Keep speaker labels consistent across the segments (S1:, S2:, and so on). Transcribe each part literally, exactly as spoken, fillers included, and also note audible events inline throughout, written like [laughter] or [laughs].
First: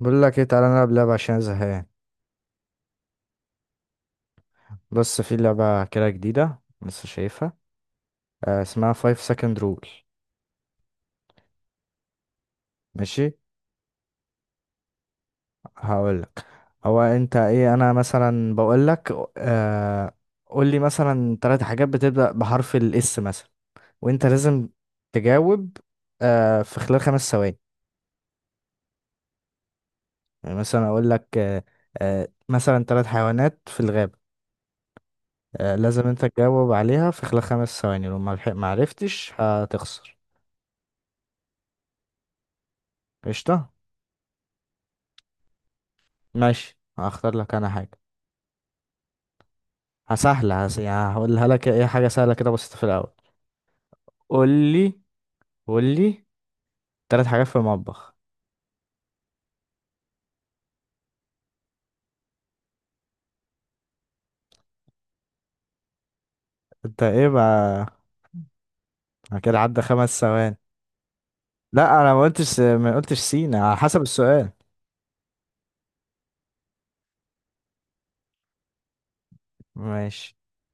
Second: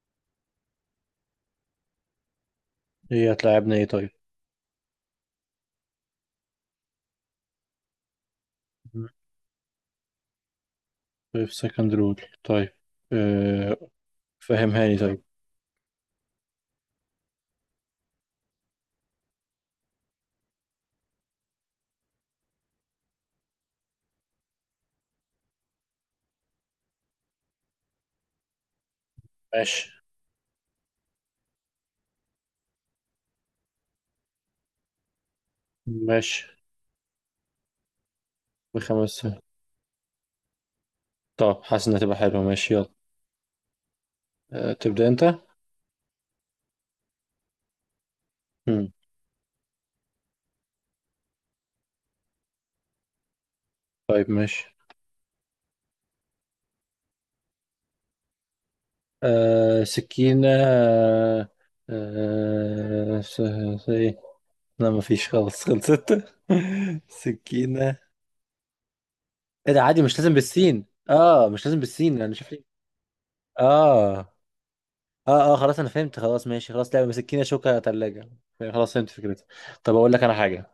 S1: بقول لك ايه، تعالى نلعب لعبة عشان أنا زهقان.
S2: هي هتلاعبنا ايه؟ طيب.
S1: بص، في لعبة كده جديدة لسه شايفها. آه، اسمها فايف second rule.
S2: في سكند رول؟ طيب.
S1: ماشي،
S2: أه، فهمهاني طيب.
S1: هقول لك. هو انت ايه؟ انا مثلا بقول لك آه قول لي مثلا ثلاث حاجات بتبدأ بحرف الاس مثلا، وانت لازم تجاوب آه في خلال خمس ثواني.
S2: ماشي.
S1: يعني مثلا اقول لك آه آه مثلا ثلاث حيوانات في الغابة. آه لازم انت
S2: ماشي،
S1: تجاوب عليها في خلال خمس ثواني، لو ما لحق- ما عرفتش
S2: بخمسة.
S1: هتخسر.
S2: طب، حاسس انها تبقى حلوة، ماشي، يلا.
S1: قشطة.
S2: أه، تبدأ انت.
S1: ماشي، هختار لك انا حاجة
S2: مم.
S1: سهلة. هس- يعني هقولها لك ايه، حاجة سهلة كده بسيطة في الأول.
S2: طيب،
S1: قول
S2: ماشي.
S1: لي قول لي تلات حاجات في المطبخ.
S2: أه، سكينة، أه، أه، س- س- ايه، لا مفيش، خلاص خلصت.
S1: انت
S2: [laughs]
S1: ايه بقى؟
S2: سكينة.
S1: أنا كده
S2: ايه
S1: عدى
S2: ده؟ عادي مش
S1: خمس
S2: لازم
S1: ثواني.
S2: بالسين، اه، مش لازم
S1: لا، انا ما
S2: بالسين، انا شايف
S1: قلتش
S2: ليه.
S1: ما قلتش سينا، على حسب
S2: اه،
S1: السؤال.
S2: اه، اه، خلاص انا فهمت، خلاص، ماشي، خلاص، لعبه، مسكينه، شوكه، ثلاجه. خلاص فهمت فكرتها. طب اقول لك انا
S1: ماشي.
S2: حاجه.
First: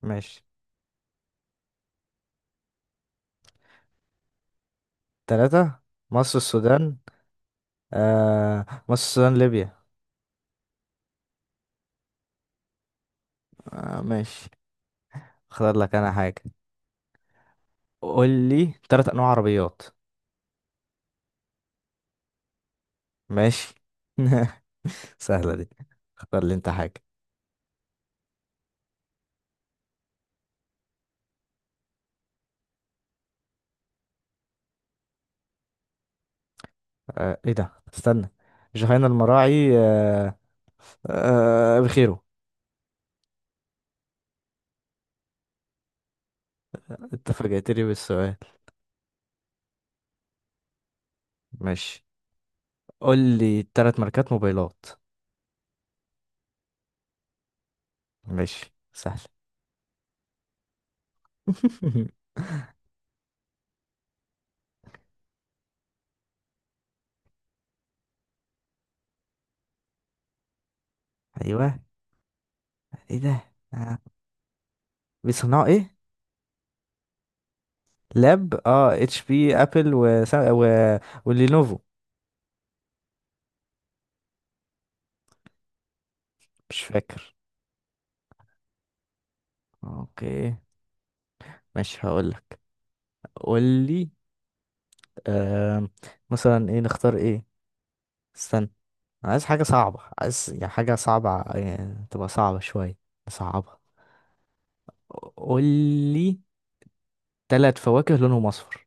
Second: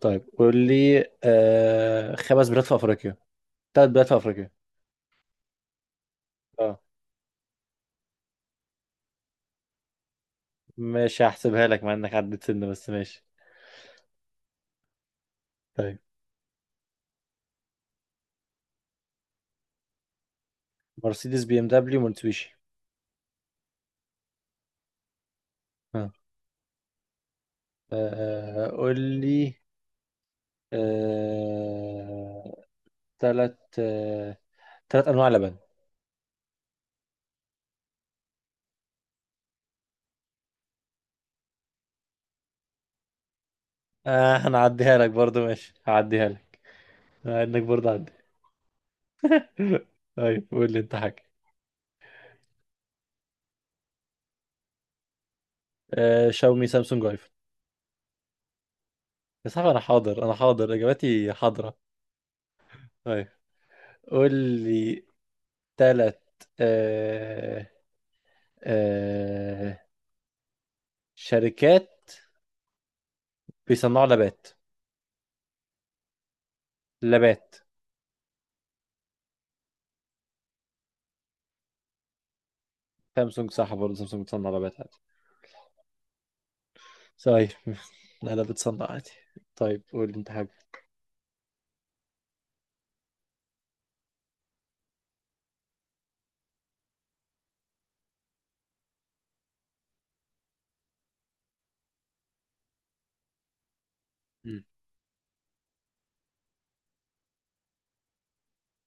S2: طيب
S1: ماشي.
S2: قول لي، آه خمس بلاد في افريقيا. ثلاث بلاد في افريقيا.
S1: تلاتة، مصر،
S2: اه،
S1: السودان. آه، مصر، السودان، ليبيا.
S2: ماشي، هحسبها لك مع انك عديت سنه، بس ماشي.
S1: آه ماشي، اختار لك
S2: طيب.
S1: انا حاجة. قول لي تلات انواع عربيات.
S2: مرسيدس، بي ام دبليو، مرتسويشي.
S1: ماشي. [laughs] سهلة دي.
S2: اه.
S1: اختار لي انت حاجة.
S2: آه، قول لي آه ثلاث آه ثلاث انواع لبن.
S1: آه ايه ده، استنى. جهينة، المراعي، آه آه بخيره.
S2: اه، هنعديها لك برضو، ماشي هعديها لك
S1: انت
S2: مع انك
S1: فاجئتني
S2: برضو عدي.
S1: بالسؤال.
S2: [laughs] طيب قول لي انت حاجه.
S1: ماشي، قول لي تلات ماركات موبايلات.
S2: آه شاومي، سامسونج، ايفون.
S1: ماشي، سهل.
S2: يا صاحبي، انا حاضر، انا حاضر، اجاباتي حاضرة.
S1: [laughs]
S2: طيب، قول لي ثلاث آه آه
S1: ايوه،
S2: شركات
S1: ايه ده؟ آه.
S2: بيصنعوا لبات.
S1: بيصنعوا ايه؟
S2: لبات.
S1: لاب، اه اتش بي، ابل، و... و... ولينوفو.
S2: سامسونج صح برضه، سامسونج بتصنع لبات عادي.
S1: مش فاكر.
S2: طيب. [laughs] لا لا، بتصنع عادي. طيب قول لي انت حاجة.
S1: اوكي، ماشي، هقول لك. قول لي آه مثلا ايه، نختار ايه؟ استنى، أنا عايز حاجة صعبة، عايز يعني حاجة صعبة، يعني تبقى صعبة شوية. صعبة.
S2: مم.
S1: قول لي تلات فواكه لونهم أصفر.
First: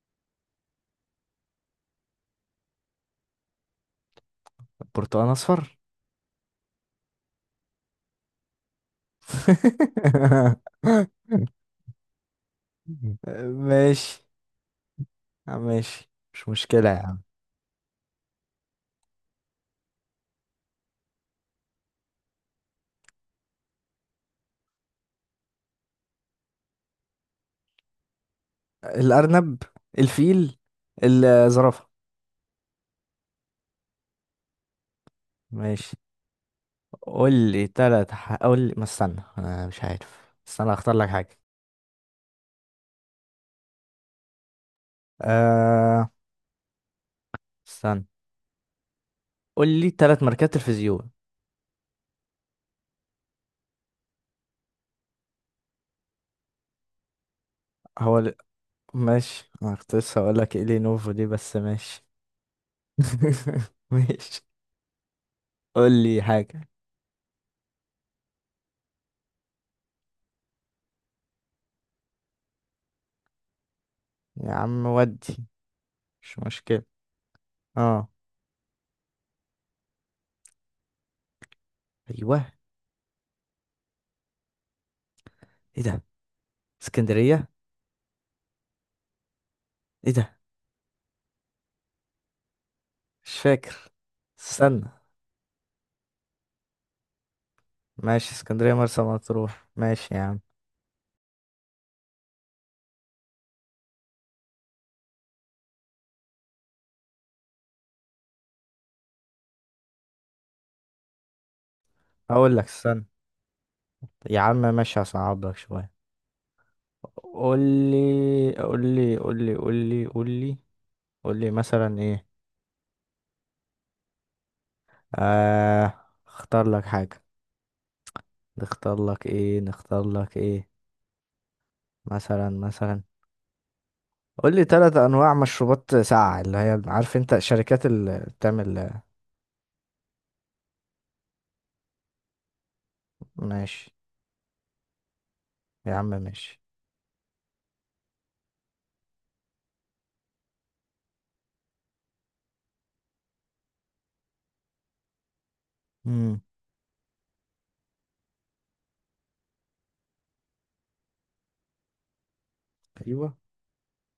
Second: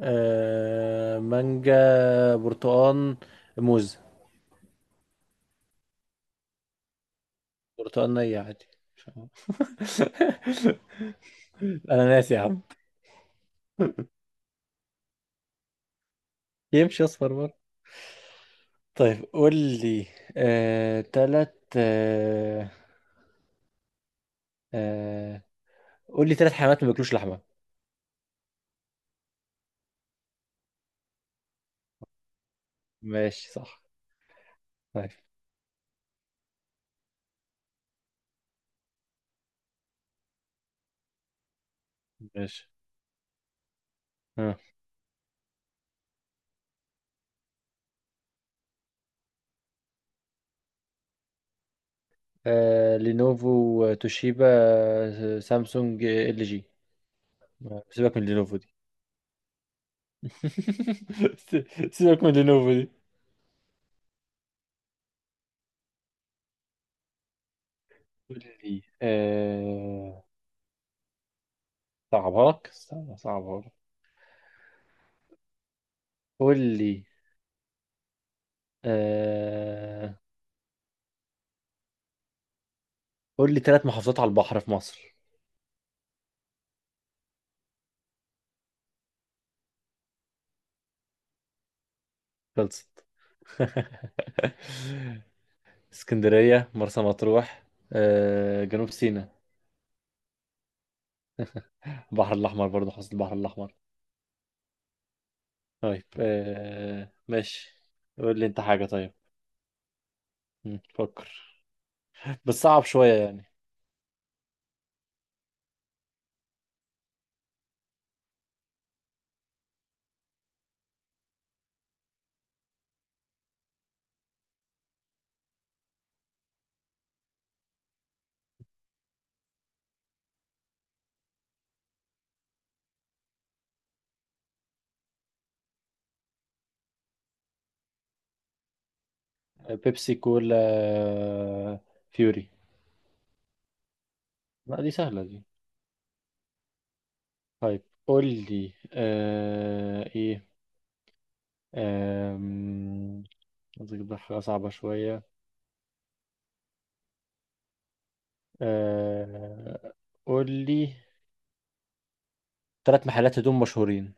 S2: آه مانجا، برتقال، موز.
S1: برتقال أصفر؟
S2: برتقال نية عادي. [laughs]
S1: [laughs]
S2: انا ناسي يا عم.
S1: ماشي. ماشي، مش
S2: [laughs]
S1: مشكلة يا
S2: يمشي
S1: عم.
S2: اصفر. طيب قول لي، آه... تلات آه... آه... قول لي تلات حيوانات ما بياكلوش لحمة.
S1: الأرنب، الفيل، الزرافة.
S2: ماشي صح. طيب.
S1: ماشي، قول لي تلات ح... قول لي، ما استنى، أنا مش عارف، استنى، أختار لك حاجة.
S2: ماشي آه.
S1: أه... استنى. قول لي تلات ماركات تلفزيون.
S2: آه... لينوفو، توشيبا، آه، سامسونج، آه، ال جي. آه، سيبك من
S1: هو
S2: لينوفو دي.
S1: ماشي، انا كنت لسه هقول
S2: [laughs]
S1: لك ايه لينوفو دي، بس
S2: س-
S1: ماشي.
S2: سيبك من لينوفو دي.
S1: [laughs] ماشي، قول لي حاجة.
S2: قول لي آه... صعبها لك، استنى، صعبها لك.
S1: يا عم، ودي مش
S2: قول
S1: مشكلة.
S2: لي
S1: اه،
S2: آه...
S1: ايوه،
S2: قول لي تلات محافظات على البحر في مصر.
S1: ايه ده؟ اسكندرية، ايه ده؟
S2: خلصت.
S1: مش فاكر،
S2: [laughs]
S1: استنى.
S2: [laughs] اسكندرية، مرسى مطروح،
S1: ماشي،
S2: آه،
S1: اسكندرية،
S2: جنوب
S1: مرسى
S2: سيناء.
S1: مطروح، ماشي يا عم.
S2: البحر الأحمر برضه، حوض البحر الأحمر. طيب، آه، ماشي. قول لي أنت حاجة، طيب. مم، فكر، بس
S1: هقول لك،
S2: صعب
S1: استنى.
S2: شوية يعني.
S1: يا عم ماشي، هصعب لك شوية. قول لي، قول لي، قول لي، قول لي، قول لي، قول لي مثلا ايه. آه اختار لك حاجة، نختار لك ايه نختار لك ايه؟ مثلا مثلا قول لي ثلاث انواع مشروبات ساقعه، اللي هي عارف انت شركات اللي بتعمل.
S2: بيبسي، كولا، آه، فيوري.
S1: ماشي.
S2: لا دي سهلة دي.
S1: يا عم ماشي.
S2: طيب قول لي آه، إيه، آم، عايز أجيب لك حاجة صعبة شوية.
S1: امم
S2: آه، قول لي ثلاث
S1: ايوه،
S2: محلات هدوم مشهورين.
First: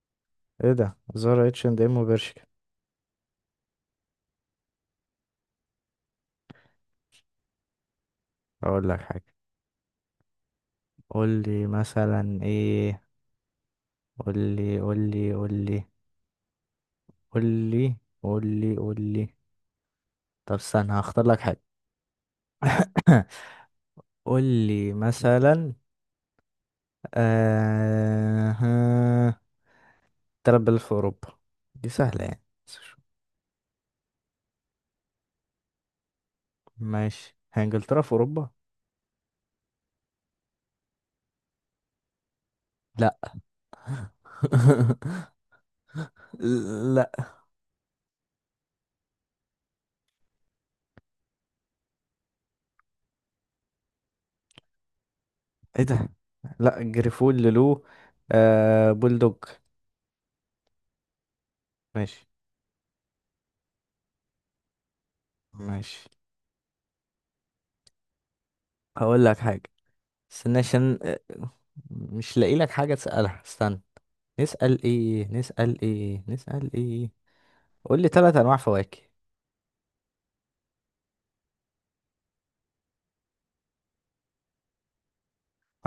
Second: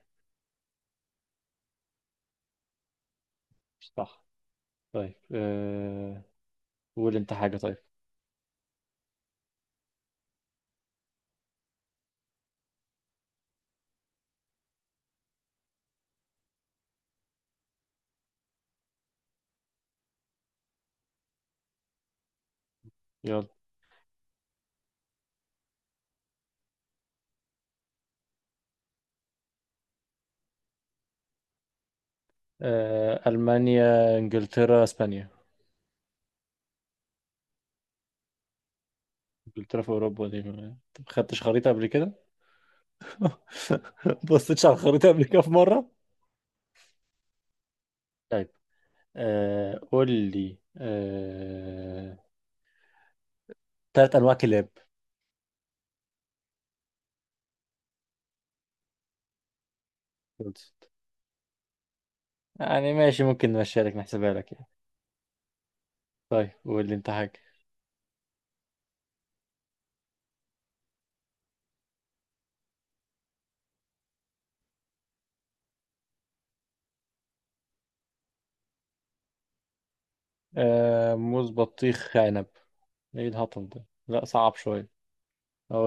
S1: ايه ده؟ زارا، اتش اند ام، وبرشكا.
S2: صح. طيب، آه، قول أنت حاجة، طيب.
S1: اقول لك حاجه، قول لي مثلا ايه. قول لي، قول لي، قول لي، قول لي، قول لي، قول لي. طب استنى، هختار لك حاجه.
S2: يلا.
S1: [coughs] قول لي مثلا آه ها، تلات بلاد في اوروبا. دي سهله يعني، بس شو-
S2: آه، ألمانيا، إنجلترا، إسبانيا.
S1: ماشي. هي انجلترا في اوروبا؟
S2: إنجلترا في أوروبا، دي ما ما خدتش خريطة قبل كده؟
S1: لا.
S2: [laughs] ما بصيتش على الخريطة قبل
S1: [laughs]
S2: كده في مرة؟
S1: لا،
S2: طيب، آه، قول لي آه، تلات أنواع كلاب.
S1: ايه ده؟ لا، جريفول، لولو، آه بولدوج.
S2: خلصت.
S1: ماشي.
S2: يعني ماشي، ممكن نمشيها لك نحسبها لك يعني.
S1: ماشي،
S2: طيب قول لي أنت حاجة.
S1: هقول لك حاجة. استنى عشان آه، مش لاقي لك حاجة تسألها، استنى. نسأل ايه، نسأل ايه، نسأل ايه؟ قول لي ثلاث انواع فواكه.
S2: آه، موز، بطيخ، عنب. إيه الهطل ده؟ لا صعب شوية.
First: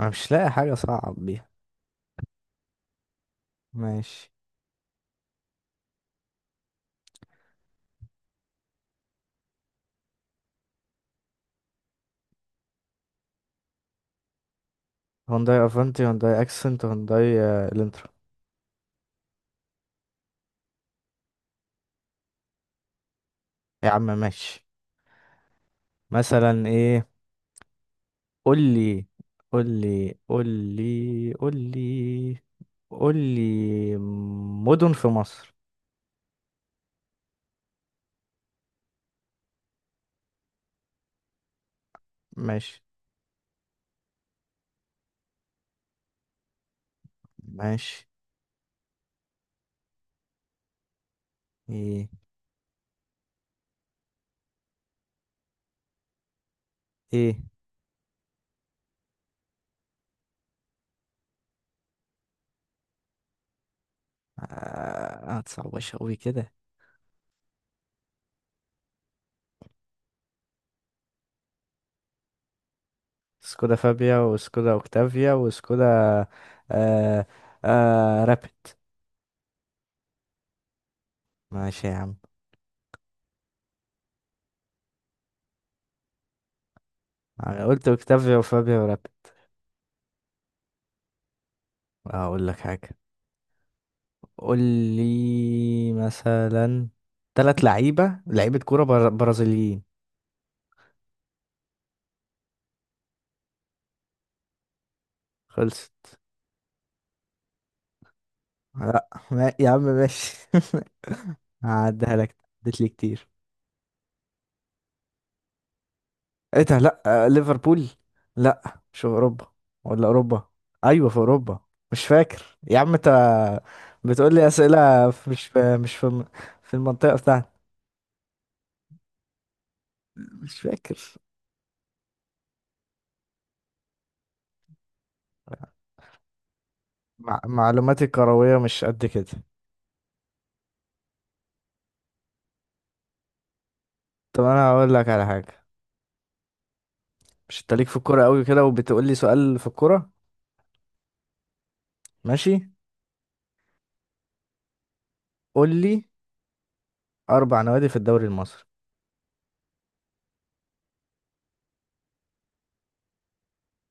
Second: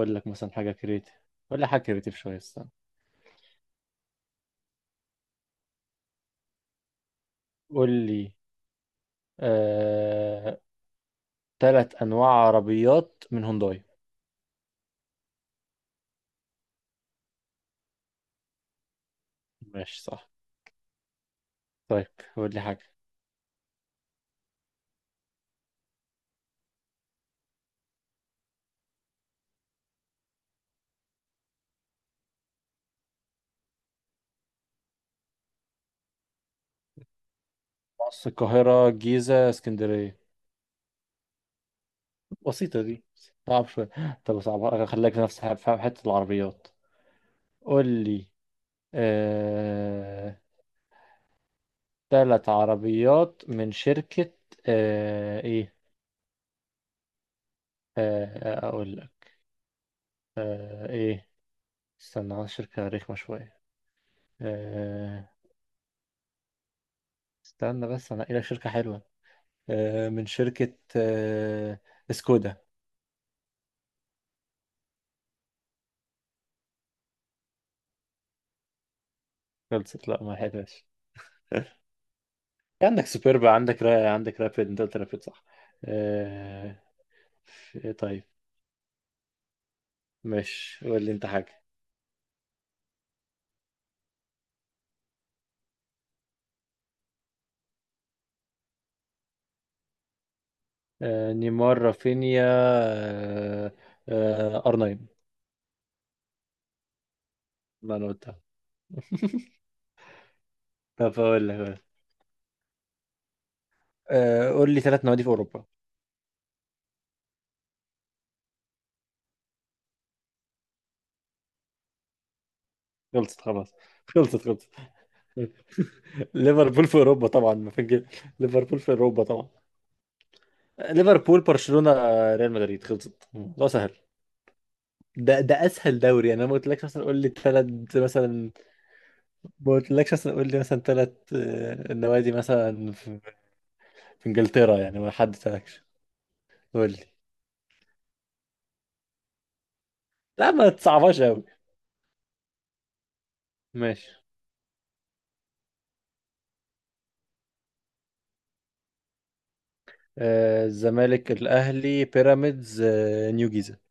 S1: انا
S2: لك
S1: مش لاقي
S2: مثلا حاجة
S1: حاجة
S2: كريتيف،
S1: صعب بيها.
S2: ولا حاجة كريتيف شوية، استنى.
S1: ماشي.
S2: قول لي آه، تلات أنواع عربيات من هونداي.
S1: هونداي افنتي، هونداي اكسنت، هونداي آه، الانترا.
S2: ماشي صح. طيب قول لي حاجة.
S1: يا عم ماشي، مثلا ايه؟ قول لي، قول لي، قول لي، قول لي، قول لي مدن في مصر.
S2: مصر، القاهرة، الجيزة، اسكندرية.
S1: ماشي
S2: بسيطة دي. صعب شوية. طب صعب، خليك في نفس ح- في حتة العربيات. قول
S1: ماشي.
S2: لي آه...
S1: ايه
S2: تلات عربيات من شركة آه... ايه
S1: ايه؟
S2: آه... آه، اقول لك آه... ايه استنى على شركة رخمة شوية. آه...
S1: آه، هتصعبش قوي كده.
S2: استنى بس انا لك شركة حلوة، آه... من شركة آه... سكودا.
S1: سكودا فابيا، وسكودا اوكتافيا، وسكودا آه آه رابid.
S2: خلصت، لا ما لحقتهاش.
S1: ماشي يا عم.
S2: عندك سوبربا، عندك را... عندك رابيد، انت قلت رابيد صح؟ آه...
S1: انا قلت
S2: إيه؟ طيب،
S1: اوكتافيا، وفابيا، ورابد.
S2: ماشي، قول لي انت حاجة.
S1: هقول لك حاجه، قول لي مثلا ثلاث لعيبه لعيبه كوره بر... برازيليين.
S2: آه... نيمار، رافينيا، آه... آه... آر ناين.
S1: خلصت.
S2: ما انا قلتها.
S1: لا ما... يا عم ماشي. [laughs]
S2: طب اقول لك، أقول لك.
S1: هعديها لك، اديت لي كتير.
S2: آه... قول لي ثلاث نوادي في اوروبا.
S1: ايه ده؟ لا، آه، ليفربول. لا، مش في اوروبا، ولا اوروبا، ايوه في اوروبا. مش فاكر. يا عم انت
S2: خلصت، خلاص،
S1: بتقول
S2: خلصت،
S1: لي
S2: خلصت.
S1: اسئله في- مش في مش في
S2: [laughs]
S1: في
S2: ليفربول في
S1: المنطقه
S2: اوروبا
S1: بتاعتي.
S2: طبعا، ما فين كده؟ ليفربول في اوروبا طبعا.
S1: مش فاكر.
S2: ليفربول، برشلونة، آه، ريال مدريد، خلصت، ده سهل. ده ده اسهل دوري يعني، انا ما قلتلكش مثلا قول لي
S1: مع...
S2: ثلاث
S1: معلوماتي
S2: مثلا،
S1: الكرويه مش قد كده.
S2: ما قلتلكش مثلا قول لي مثلا ثلاث نوادي مثلا في في
S1: طب انا
S2: انجلترا
S1: هقول
S2: يعني،
S1: لك
S2: ما
S1: على حاجه.
S2: حددتلكش. قول لي،
S1: مش انت ليك في الكوره قوي كده، وبتقول لي سؤال في الكوره؟
S2: لا ما تصعبهاش قوي،
S1: ماشي،
S2: ماشي.
S1: قول لي اربع نوادي في الدوري المصري.
S2: آه، الزمالك، الاهلي، بيراميدز، آه، نيو جيزه،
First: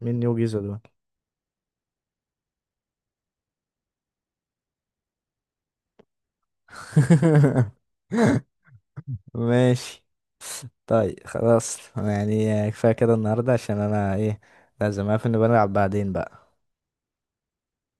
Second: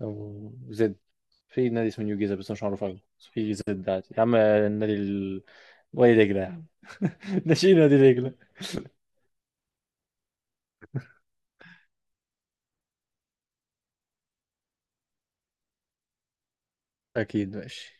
S1: مين يوجي
S2: او
S1: دول؟
S2: زد. في نادي اسمه نيو جيزه بس مش معروف قوي، بس في زد عادي يا عم، النادي ال... وادي دجله يا عم. [laughs] ناشئين نادي دجله.
S1: [laughs] ماشي. طيب خلاص، يعني كفاية كده النهاردة، عشان انا ايه، لازم اقفل، نبقى نلعب بعدين بقى.
S2: اكيد، ماشي.